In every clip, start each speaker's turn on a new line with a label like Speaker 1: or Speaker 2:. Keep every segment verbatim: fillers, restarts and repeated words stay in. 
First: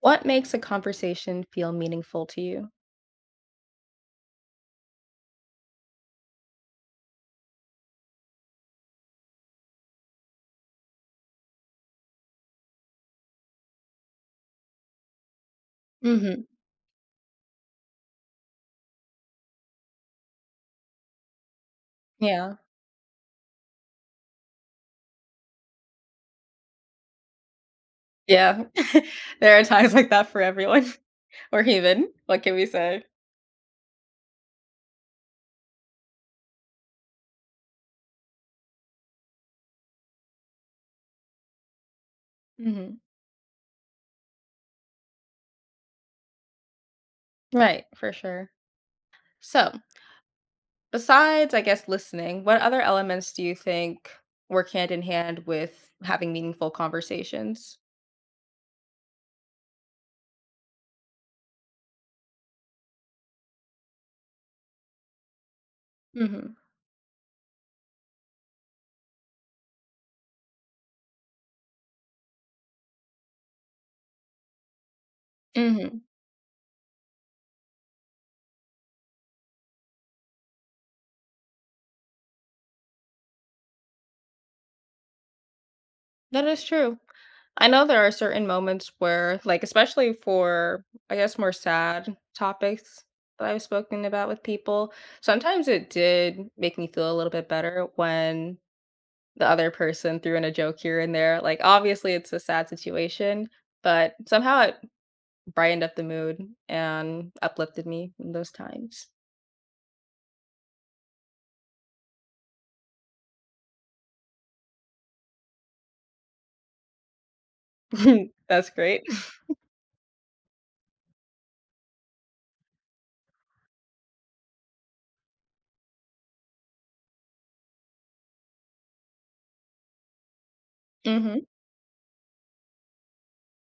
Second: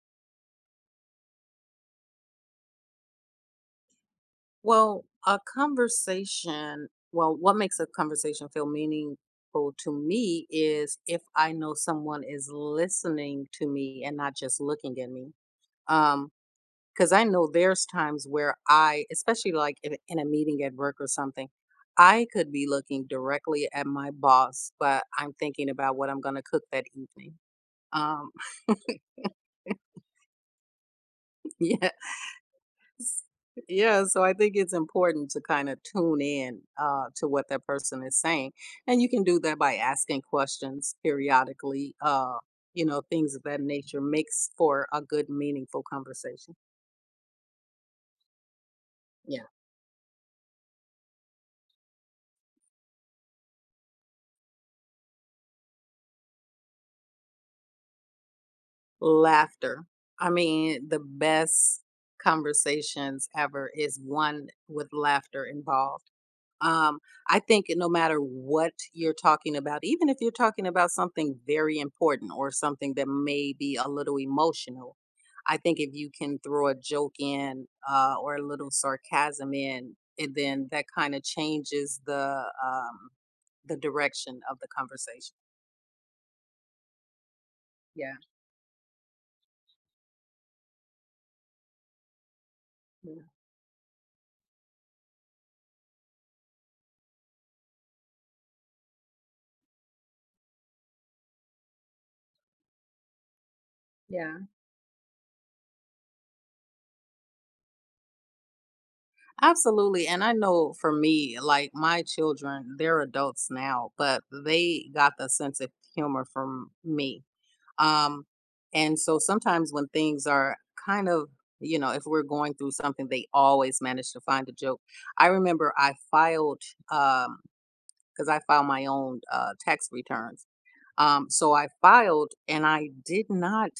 Speaker 1: What makes a conversation feel meaningful to you?
Speaker 2: Well, a conversation, well, what makes a conversation feel meaningful to me is if I know someone is listening to me and not just looking at me. Um,
Speaker 1: Mhm.
Speaker 2: because I know there's times where I, especially like in, in a meeting at work or something, I could
Speaker 1: Yeah.
Speaker 2: be looking directly at my boss, but I'm thinking about what I'm going to cook that evening. Um,
Speaker 1: Yeah. There are times like that for everyone. We're
Speaker 2: yeah.
Speaker 1: human. What can we say?
Speaker 2: S- Yeah, so I think it's important to kind of tune in uh, to what that person is saying. And you can do that by asking questions periodically, uh, you
Speaker 1: Mhm.
Speaker 2: know, things of that nature makes for a good, meaningful conversation.
Speaker 1: Right, for sure.
Speaker 2: Yeah.
Speaker 1: So, besides, I guess, listening, what other elements do you think work hand in hand with having meaningful conversations?
Speaker 2: Laughter. I mean, the best conversations ever is one with laughter involved.
Speaker 1: Mhm.
Speaker 2: Um, I think no matter what you're talking about, even if you're talking about something very important or something that may be a little emotional, I think if
Speaker 1: Mhm.
Speaker 2: you can throw a joke in uh, or a little sarcasm in, it then that kind of changes the um, the direction of the conversation.
Speaker 1: That is true. I know there are
Speaker 2: Yeah.
Speaker 1: certain moments where, like, especially for, I guess, more sad topics
Speaker 2: Yeah.
Speaker 1: that I've spoken about with people, sometimes it did make me feel a little bit better when the other person threw in a joke here and there. Like, obviously, it's a sad situation, but
Speaker 2: Yeah.
Speaker 1: somehow it brightened up the mood and uplifted me in those times.
Speaker 2: Absolutely. And I know for me, like my children, they're adults now, but they got the sense of humor from me. Um,
Speaker 1: That's
Speaker 2: and
Speaker 1: great.
Speaker 2: so sometimes when things are kind of, you know, if we're going through something, they always manage to find a joke. I remember I filed, um, because I filed my own uh, tax returns. Um,
Speaker 1: Hmm.
Speaker 2: so I filed and I did not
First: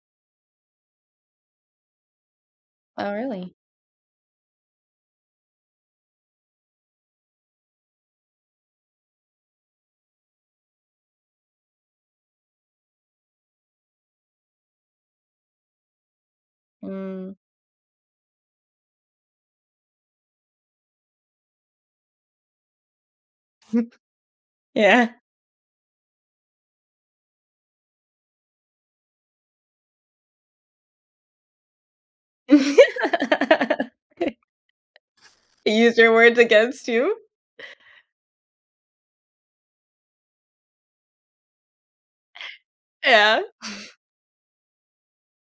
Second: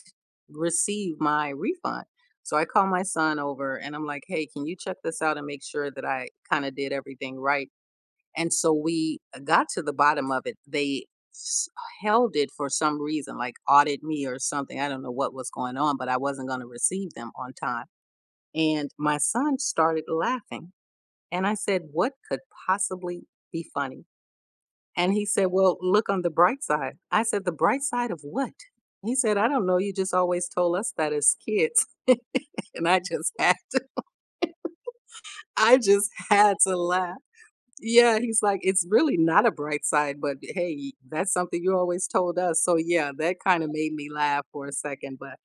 Speaker 2: receive my refund. So I called my
Speaker 1: Oh,
Speaker 2: son
Speaker 1: really?
Speaker 2: over and I'm like, hey, can you check this out and make sure that I kind of did everything right? And so we got to the bottom of it. They s- held it for some reason, like audit me or something. I don't know what was going on, but I wasn't going to receive them
Speaker 1: Mm,
Speaker 2: on time. And my son started laughing. And I said, what could possibly be funny?
Speaker 1: yeah.
Speaker 2: And he said, well, look on the bright side. I said, the bright side of what? He said, I don't know. You just always told us that as kids. And I just had to,
Speaker 1: You
Speaker 2: I
Speaker 1: used
Speaker 2: just
Speaker 1: your words
Speaker 2: had to
Speaker 1: against you?
Speaker 2: laugh. Yeah, he's like, "It's really not a bright side, but eh, hey, that's something you always told us." So yeah, that
Speaker 1: Yeah.
Speaker 2: kind of made me laugh for a second, but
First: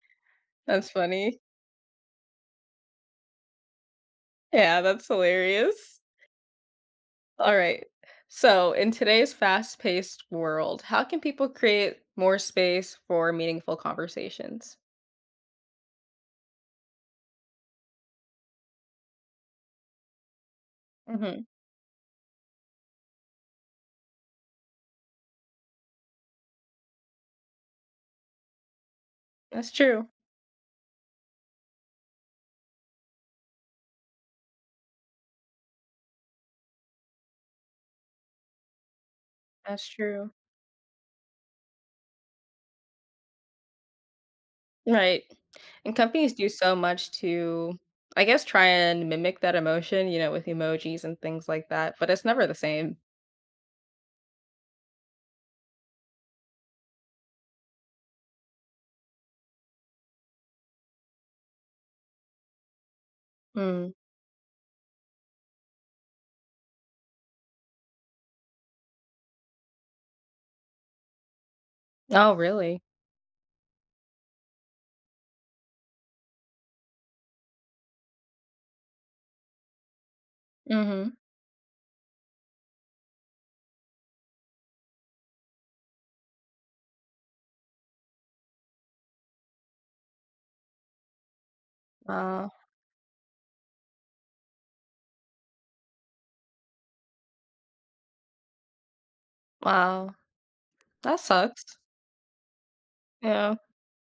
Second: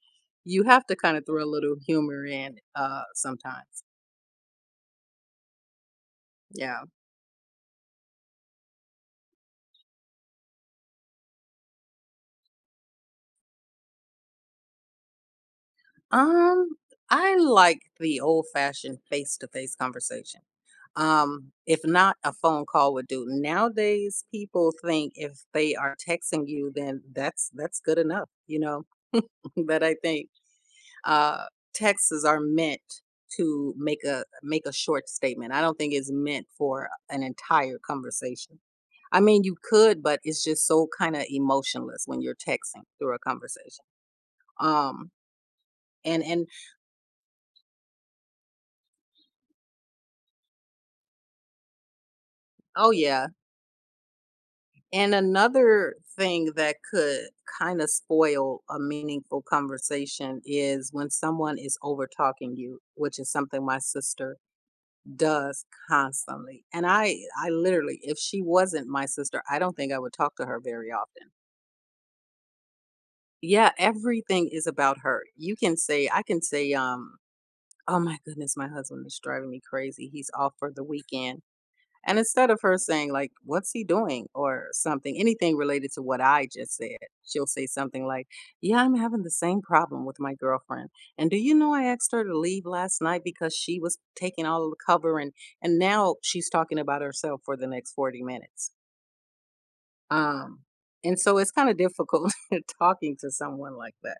Speaker 2: you have
Speaker 1: That's
Speaker 2: to kind of
Speaker 1: funny.
Speaker 2: throw a little humor in uh sometimes.
Speaker 1: Yeah, that's hilarious.
Speaker 2: Yeah.
Speaker 1: All right. So, in today's fast-paced world, how can people create more space for meaningful conversations?
Speaker 2: Um I like the old-fashioned face-to-face conversation.
Speaker 1: Hmm.
Speaker 2: Um if not, a phone call would do. Nowadays people think if they are texting you then that's that's good enough, you know.
Speaker 1: That's
Speaker 2: But I
Speaker 1: true.
Speaker 2: think uh, texts are meant to make a make a short statement. I don't think it's meant for an entire conversation. I mean, you
Speaker 1: That's
Speaker 2: could, but
Speaker 1: true.
Speaker 2: it's just so kind of emotionless when you're texting through a conversation. Um,
Speaker 1: Right. And
Speaker 2: and
Speaker 1: companies
Speaker 2: and
Speaker 1: do so much to, I guess, try and mimic that emotion, you know, with emojis and things like that, but it's never the
Speaker 2: Oh
Speaker 1: same.
Speaker 2: yeah, and another thing that could kind of spoil a meaningful conversation is when someone is over talking you, which is something my
Speaker 1: Mm.
Speaker 2: sister does constantly. And I I literally, if she wasn't my sister, I don't think I would talk to her very often.
Speaker 1: Oh, really?
Speaker 2: Yeah, everything is about her. You can say I can say, um oh my goodness, my husband is driving me crazy. He's off for the
Speaker 1: Mm-hmm.
Speaker 2: weekend, and instead of her saying, like, what's he doing or something, anything related to what I just said, she'll say something like, yeah, I'm having the same problem with my girlfriend. And do you know I asked her to
Speaker 1: Wow.
Speaker 2: leave last night because she was taking all of the cover and, and now she's talking about herself for the next forty minutes.
Speaker 1: Wow.
Speaker 2: Um,
Speaker 1: That
Speaker 2: and so it's kind
Speaker 1: sucks.
Speaker 2: of difficult talking to
Speaker 1: Yeah.
Speaker 2: someone like that.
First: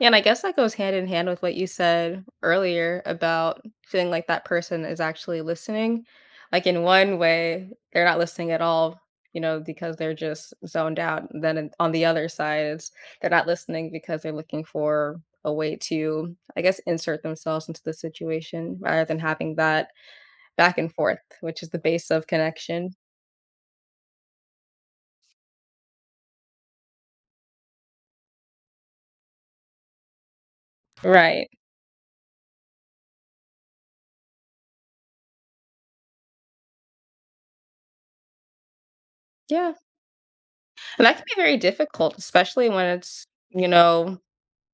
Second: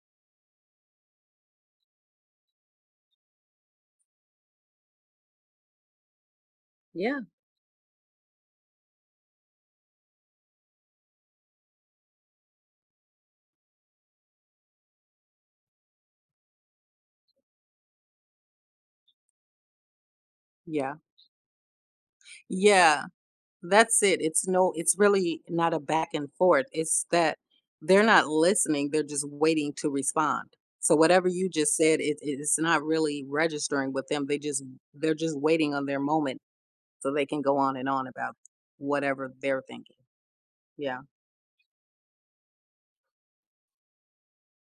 Speaker 1: Yeah, and I guess that goes hand in hand with what you said earlier about feeling like that person is actually listening. Like in one
Speaker 2: Yeah.
Speaker 1: way, they're not listening at all, you know, because they're just zoned out. And then in- on the other side, it's they're not listening because they're looking for a way to, I guess, insert themselves into the situation rather than having that back and
Speaker 2: Yeah.
Speaker 1: forth, which is the base of connection.
Speaker 2: Yeah. That's it. It's no, it's really not a back and forth. It's that they're not listening. They're just waiting to respond. So whatever
Speaker 1: Right.
Speaker 2: you just said, it, it- it's not really registering with them. They just, they're just waiting on their moment so they can go on and on about whatever they're
Speaker 1: Yeah.
Speaker 2: thinking. Yeah.
Speaker 1: And that can be very difficult, especially when it's, you know,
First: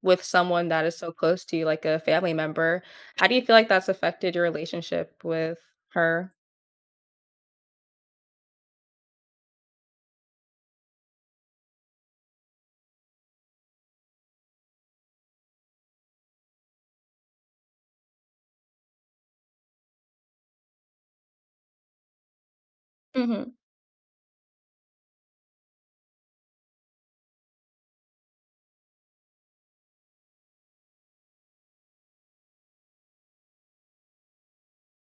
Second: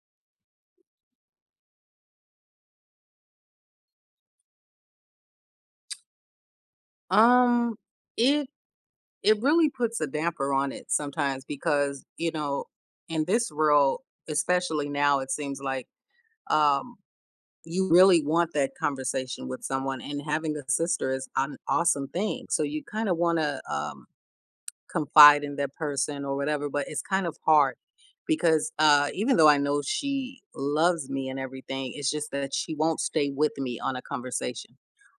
Speaker 1: with someone that is so close to you, like a family member. How do you feel like that's affected your relationship with her?
Speaker 2: Um, it, it really puts a damper on it sometimes because, you know, in this world, especially now, it seems like, um, you really want that conversation with someone, and having a sister is an awesome thing, so you kind of want
Speaker 1: Mhm,
Speaker 2: to, um, confide in that person or whatever, but it's kind of hard because uh, even though I know she loves me and everything, it's just that she won't stay with me on a conversation.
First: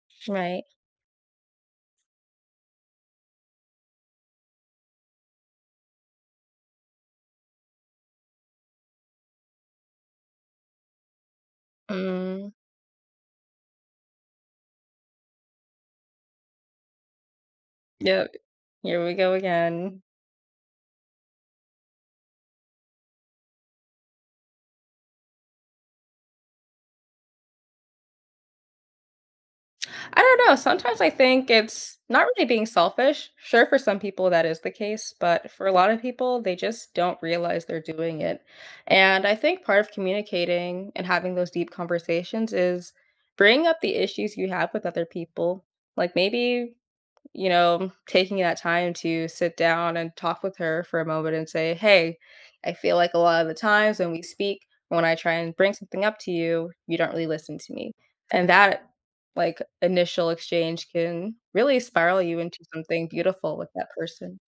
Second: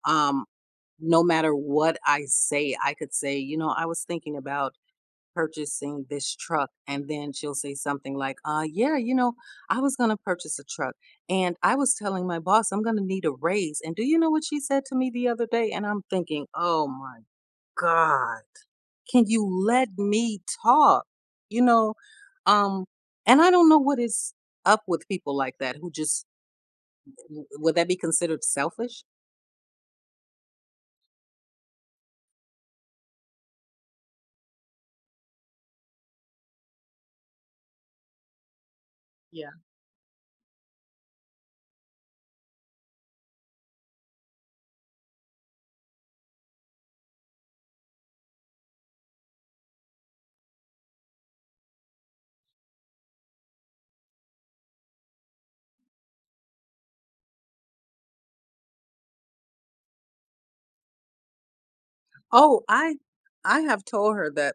Speaker 2: um,
Speaker 1: right.
Speaker 2: no matter what I say, I could say, you know, I was thinking about purchasing this truck, and then she'll say something like, uh yeah, you know, I was going to purchase a truck, and I was telling my
Speaker 1: Mm,
Speaker 2: boss I'm going to need a raise, and do you know what she said to me the other day? And I'm thinking, oh my
Speaker 1: yep,
Speaker 2: god,
Speaker 1: here we
Speaker 2: can
Speaker 1: go
Speaker 2: you let
Speaker 1: again.
Speaker 2: me talk? you know um and I don't know what is up with people like that who just w- would that be considered selfish?
Speaker 1: I don't know, sometimes I think it's not really being selfish. Sure, for some people that is the case, but for a lot of people, they just don't realize they're doing it. And I
Speaker 2: Yeah.
Speaker 1: think part of communicating and having those deep conversations is bringing up the issues you have with other people. Like maybe, you know, taking that time to sit down and talk with her for a moment and say, "Hey, I feel like a lot of the times when we speak, when I try and bring something up to you, you don't really listen to me." And that, like, initial exchange can really spiral you into
Speaker 2: oh i
Speaker 1: something beautiful
Speaker 2: i
Speaker 1: with
Speaker 2: have
Speaker 1: that
Speaker 2: told her
Speaker 1: person.
Speaker 2: that.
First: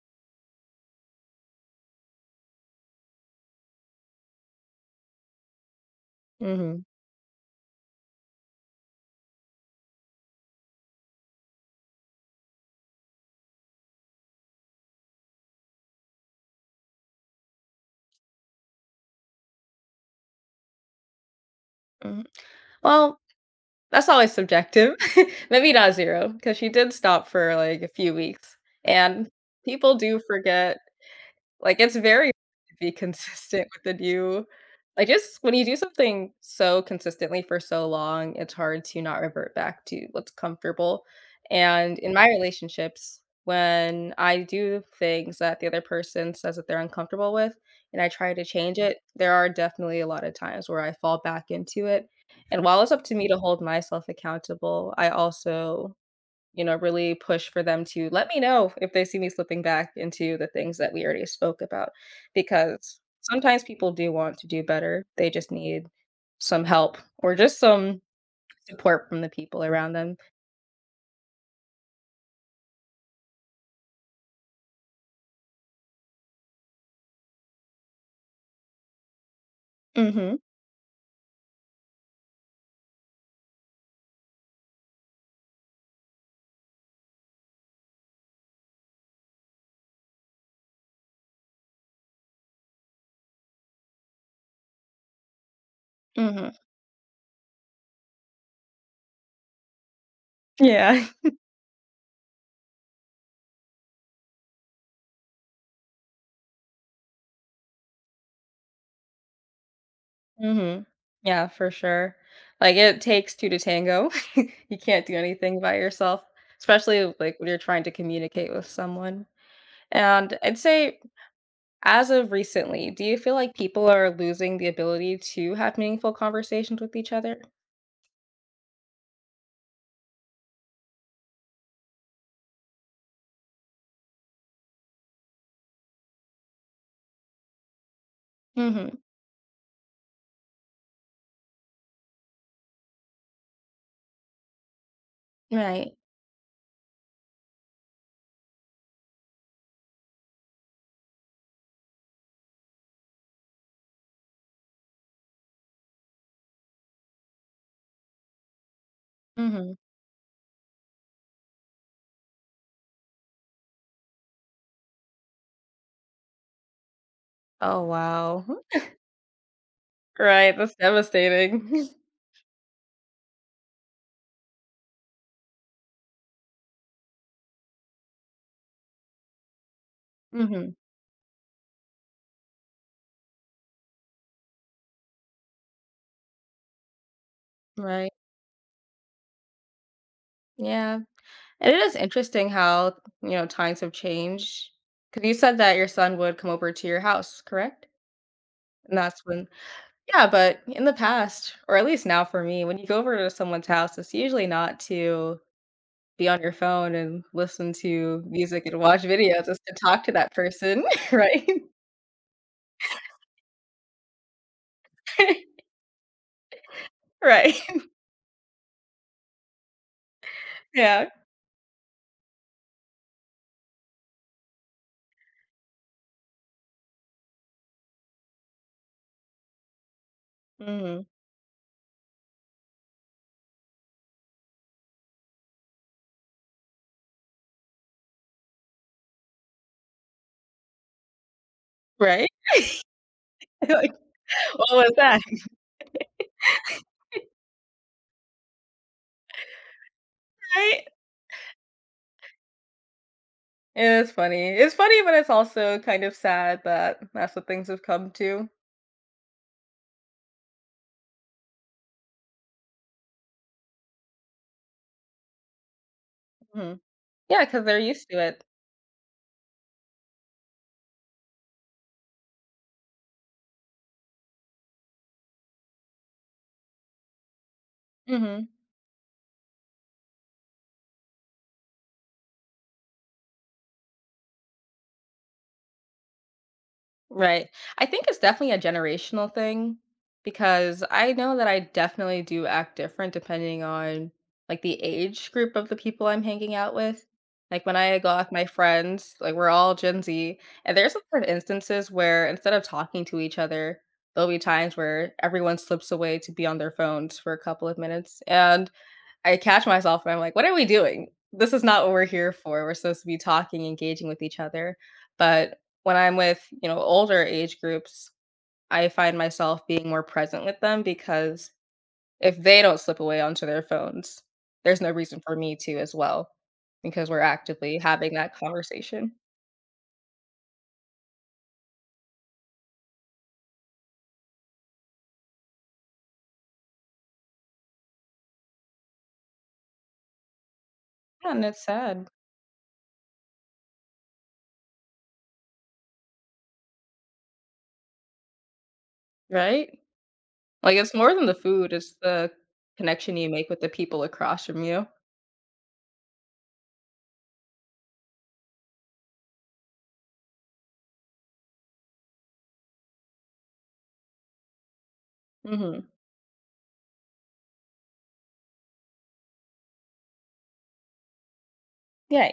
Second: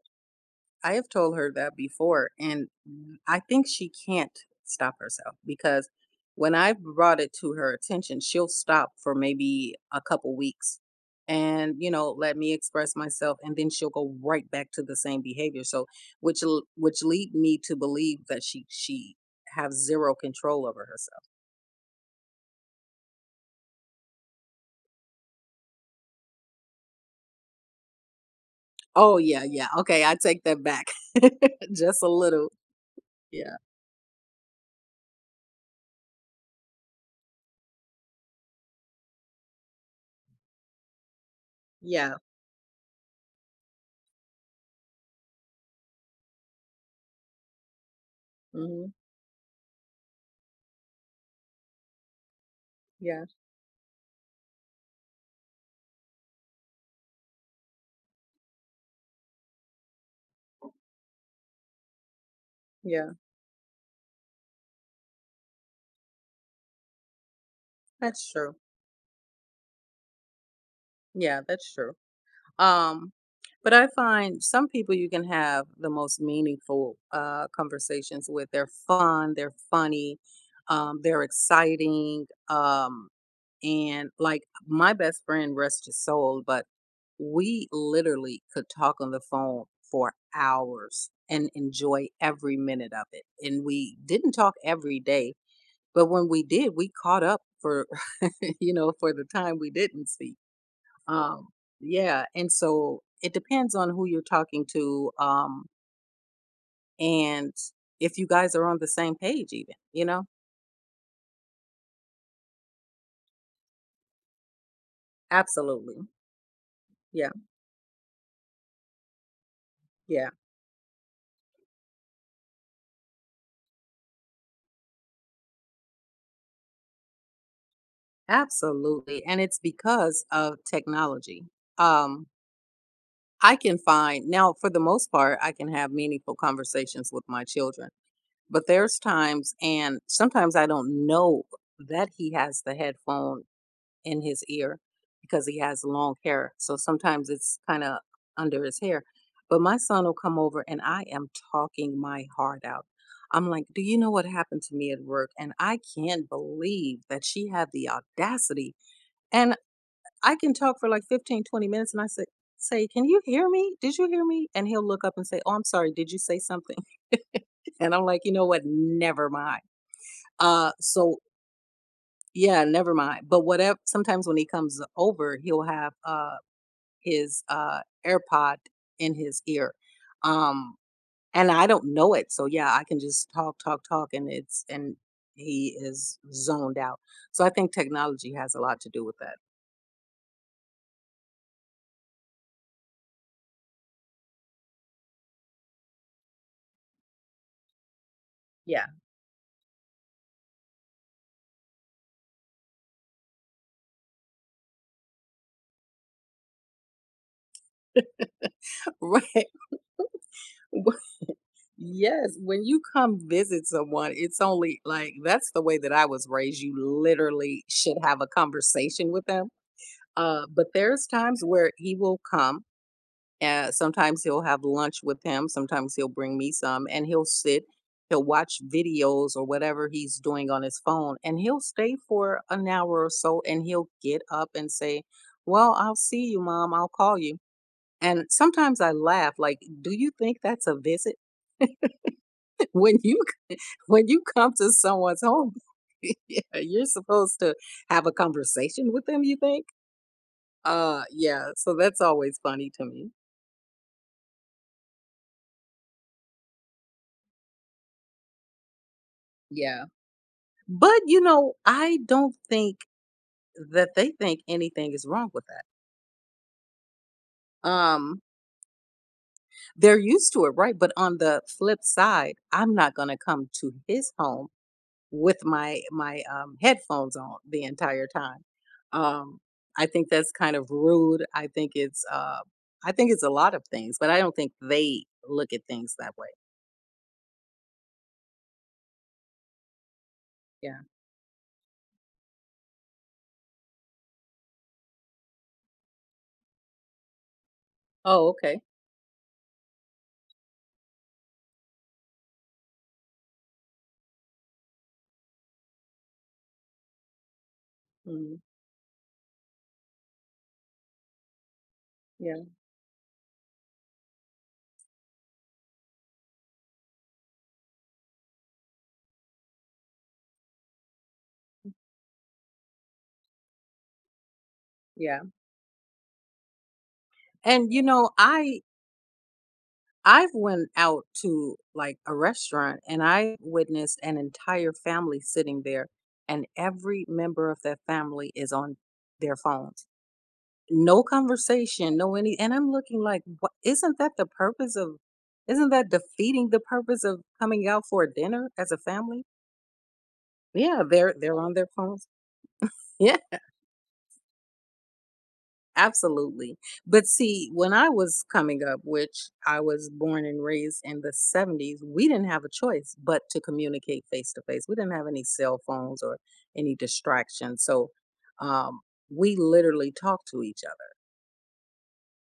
Speaker 2: I have told her that before, and mm, I think she can't stop herself because when I
Speaker 1: Mhm.
Speaker 2: brought it to her attention, she'll stop for maybe a couple weeks and, you know, let me express myself, and then she'll go right back to the same behavior. So, which l- which lead me to believe that she she have zero control over herself.
Speaker 1: Mhm. Well, that's always subjective. Maybe not zero, because she did stop for like a few weeks,
Speaker 2: Oh,
Speaker 1: and
Speaker 2: yeah, yeah.
Speaker 1: people
Speaker 2: Okay, I
Speaker 1: do
Speaker 2: take that
Speaker 1: forget.
Speaker 2: back.
Speaker 1: Like, it's
Speaker 2: Just a
Speaker 1: very hard
Speaker 2: little.
Speaker 1: to be
Speaker 2: Yeah.
Speaker 1: consistent with the new. Like, just when you do something so consistently for so long, it's hard to not revert back to what's comfortable, and in
Speaker 2: Yeah.
Speaker 1: my relationships, when I do things that the other person says that they're uncomfortable with, and I try to change
Speaker 2: Hmm.
Speaker 1: it, there are definitely a lot of times where I fall back into it, and while it's up to
Speaker 2: Yeah.
Speaker 1: me to hold myself accountable, I also, you know, really push for them to let me know if they see me slipping back into the things that we already spoke about because
Speaker 2: Yeah.
Speaker 1: sometimes people do want to do better. They just need some help or just some
Speaker 2: That's true.
Speaker 1: support from the people around them.
Speaker 2: Yeah, that's true. Um, but I find some people you can have the most meaningful uh, conversations with. They're fun, they're funny,
Speaker 1: Mhm.
Speaker 2: um, they're exciting. Um, and like my best friend, rest his soul, but we literally could talk on the phone for hours and enjoy every minute of it. And we didn't talk every day, but when we
Speaker 1: Mhm.
Speaker 2: did, we caught up for, you know, for the time we didn't see.
Speaker 1: Yeah.
Speaker 2: Um, yeah, and so it depends on who you're talking to, um, and if you guys are on the same page, even, you know?
Speaker 1: Mhm. Yeah, for sure. Like it takes two to tango. You can't do anything by
Speaker 2: Absolutely.
Speaker 1: yourself, especially
Speaker 2: Yeah,
Speaker 1: like when you're trying to communicate with someone.
Speaker 2: yeah,
Speaker 1: And I'd say, as of recently, do you feel like people are losing the ability to have meaningful conversations with each other?
Speaker 2: absolutely. And it's because of technology. Um, I can find now, for the most part, I can have meaningful conversations with my children, but
Speaker 1: Mhm.
Speaker 2: there's times, and sometimes I don't know that he has the headphone in his ear because he has
Speaker 1: Right.
Speaker 2: long hair. So sometimes it's kind of under his hair. But my son will come over and I am talking my heart out. I'm like, do you know what happened to me at work? And I can't believe that she had the audacity. And
Speaker 1: Mhm.
Speaker 2: I can talk for like fifteen, twenty minutes. And I say, say, can you hear me? Did you hear me? And he'll look up and say, oh, I'm sorry. Did you say something?
Speaker 1: Oh,
Speaker 2: And I'm like, you
Speaker 1: wow.
Speaker 2: know what? Never mind.
Speaker 1: Right,
Speaker 2: Uh,
Speaker 1: that's
Speaker 2: so
Speaker 1: devastating.
Speaker 2: yeah, never mind. But whatever, sometimes when he comes over, he'll have, uh, his, uh, AirPod in his ear.
Speaker 1: Mhm.
Speaker 2: Um, and I don't know it, so yeah, I can just talk, talk, talk, and it's and he is zoned out. So I think
Speaker 1: Right.
Speaker 2: technology has a lot to do with that.
Speaker 1: Yeah. And it is interesting how, you know, times have changed. Because you said that your son would come over to your house, correct?
Speaker 2: Yeah.
Speaker 1: And that's when, yeah, but in the past, or at least now for me, when you go over to someone's house, it's usually not to be on your phone and listen to music and watch
Speaker 2: Right.
Speaker 1: videos, it's to talk to that person,
Speaker 2: Wh-
Speaker 1: right?
Speaker 2: Yes, when you come visit someone, it's only like, that's the way that I was raised. You
Speaker 1: Right.
Speaker 2: literally should have a conversation with them. Uh, but there's
Speaker 1: Yeah.
Speaker 2: times where he will come. Uh, sometimes he'll have lunch with him. Sometimes he'll bring me some and he'll sit, he'll watch videos or whatever he's doing on his
Speaker 1: Mhm.
Speaker 2: phone, and he'll stay for an hour or so and he'll get up and say, well, I'll see you, mom. I'll call you. And sometimes I laugh, like, do you think that's a visit?
Speaker 1: Right?
Speaker 2: when you
Speaker 1: Like,
Speaker 2: When you come
Speaker 1: "What
Speaker 2: to
Speaker 1: was that?"
Speaker 2: someone's home, yeah, you're supposed to have a conversation with them, you think?
Speaker 1: Right?
Speaker 2: Uh yeah, so that's always funny to me.
Speaker 1: It's funny. It's funny, but it's also kind of sad that that's what things have come to.
Speaker 2: Yeah. But you know, I don't think that they think anything is wrong with that.
Speaker 1: Mhm. because 'cause they're used to
Speaker 2: Um,
Speaker 1: it.
Speaker 2: they're used to it, right? But on the flip side, I'm not gonna come to his home with my my um, headphones on the entire time.
Speaker 1: Mhm.
Speaker 2: Um, I think that's kind of rude. I think it's uh, I think it's a lot of things, but I don't think they look at things that way.
Speaker 1: Right. I think it's definitely a generational thing
Speaker 2: Yeah.
Speaker 1: because I know that I definitely do act different depending on like the age group of the people I'm hanging out with. Like when I go out
Speaker 2: Oh,
Speaker 1: with my
Speaker 2: okay.
Speaker 1: friends, like we're all Gen Z, and there's certain instances where instead of talking to each other, there'll be times where everyone slips away to be on their phones for a couple of minutes.
Speaker 2: Mm,
Speaker 1: And I catch myself and I'm like, what are we doing? This is not what we're here
Speaker 2: yeah,
Speaker 1: for. We're supposed to be talking, engaging with each other. But when I'm with, you know, older age groups, I find myself being more present with them because if they don't slip away onto their phones, there's no
Speaker 2: yeah.
Speaker 1: reason for me to as well because we're
Speaker 2: And
Speaker 1: actively
Speaker 2: you know,
Speaker 1: having that
Speaker 2: I
Speaker 1: conversation.
Speaker 2: I've went out to like a restaurant and I witnessed an entire family sitting there, and every member of that family is on their phones. No
Speaker 1: Yeah, and it's
Speaker 2: conversation,
Speaker 1: sad,
Speaker 2: no any and I'm looking like, what, isn't that the purpose of isn't that defeating the purpose of coming out for a dinner as a family?
Speaker 1: right? Like
Speaker 2: Yeah,
Speaker 1: it's more
Speaker 2: they're
Speaker 1: than the
Speaker 2: they're on their
Speaker 1: food, it's
Speaker 2: phones.
Speaker 1: the
Speaker 2: Yeah.
Speaker 1: connection you make with the people across from you.
Speaker 2: Absolutely. But see, when I was coming up, which I was born and raised in the seventies, we didn't have a choice but to communicate face to face. We didn't have any cell
Speaker 1: Hmm.
Speaker 2: phones or any distractions. So um, we literally talked to each other.
Speaker 1: Yeah.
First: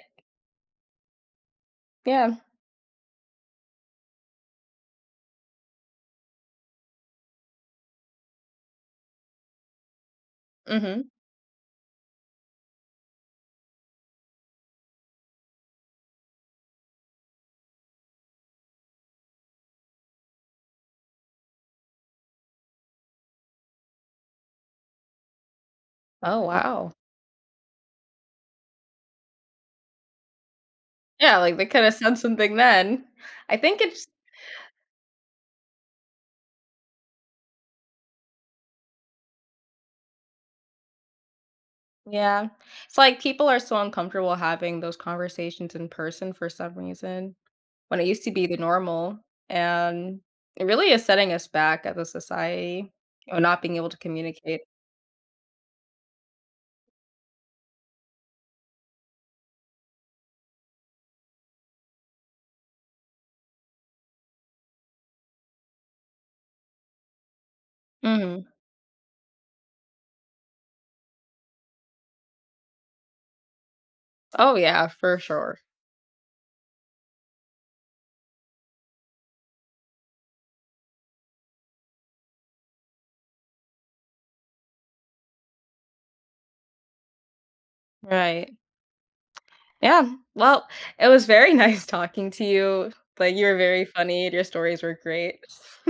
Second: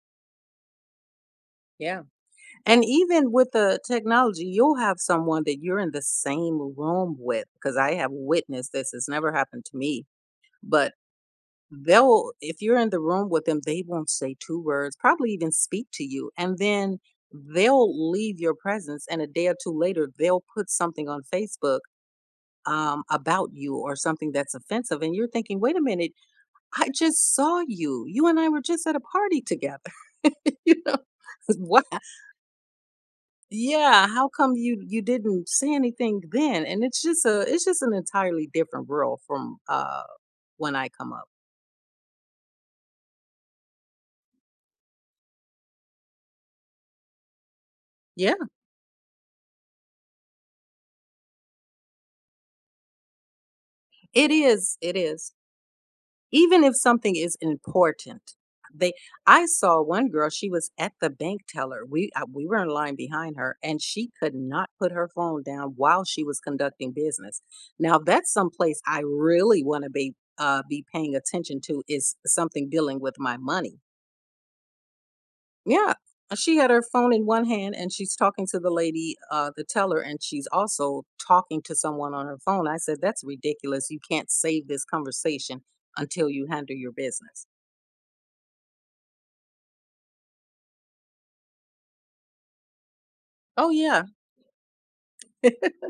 Speaker 2: Yeah.
Speaker 1: Yeah.
Speaker 2: And even with the technology, you'll have someone that you're in the same room with, because I have witnessed this. It's never happened to me, but
Speaker 1: Hmm.
Speaker 2: they'll, if you're in the room with them, they won't say two words, probably even speak to you, and then they'll leave your presence, and a day or two later they'll put something on Facebook, um, about you or something that's offensive, and you're thinking, wait a minute,
Speaker 1: Oh,
Speaker 2: I
Speaker 1: wow.
Speaker 2: just saw you you and I were just at a party together. You know,
Speaker 1: Yeah, like, they
Speaker 2: what,
Speaker 1: coulda said something then. I think it's
Speaker 2: yeah, how come you you didn't say anything then? And it's just a, it's just an entirely different world from uh when I come up.
Speaker 1: yeah. It's like people are so uncomfortable having those conversations in person for some reason, when it used to
Speaker 2: Yeah.
Speaker 1: be the normal, and it really is setting us back as a society, or not being able to
Speaker 2: It
Speaker 1: communicate.
Speaker 2: is it is. Even if something is important, they I saw one girl, she was at the bank teller. We uh, we were in line behind her and she could not put her phone down while she was conducting business. Now that's
Speaker 1: Mhm.
Speaker 2: someplace I really want to be, uh be paying attention to, is something dealing with my money.
Speaker 1: Oh, yeah, for sure.
Speaker 2: Yeah. Uh, she had her phone in one hand and she's talking to the lady, uh, the teller, and she's also talking to someone on her phone. I said, that's ridiculous. You can't save this conversation until you handle your business.
Speaker 1: Right. Yeah. Well, it was very nice talking to you. Like, you were
Speaker 2: Oh
Speaker 1: very
Speaker 2: yeah.
Speaker 1: funny and your stories were great.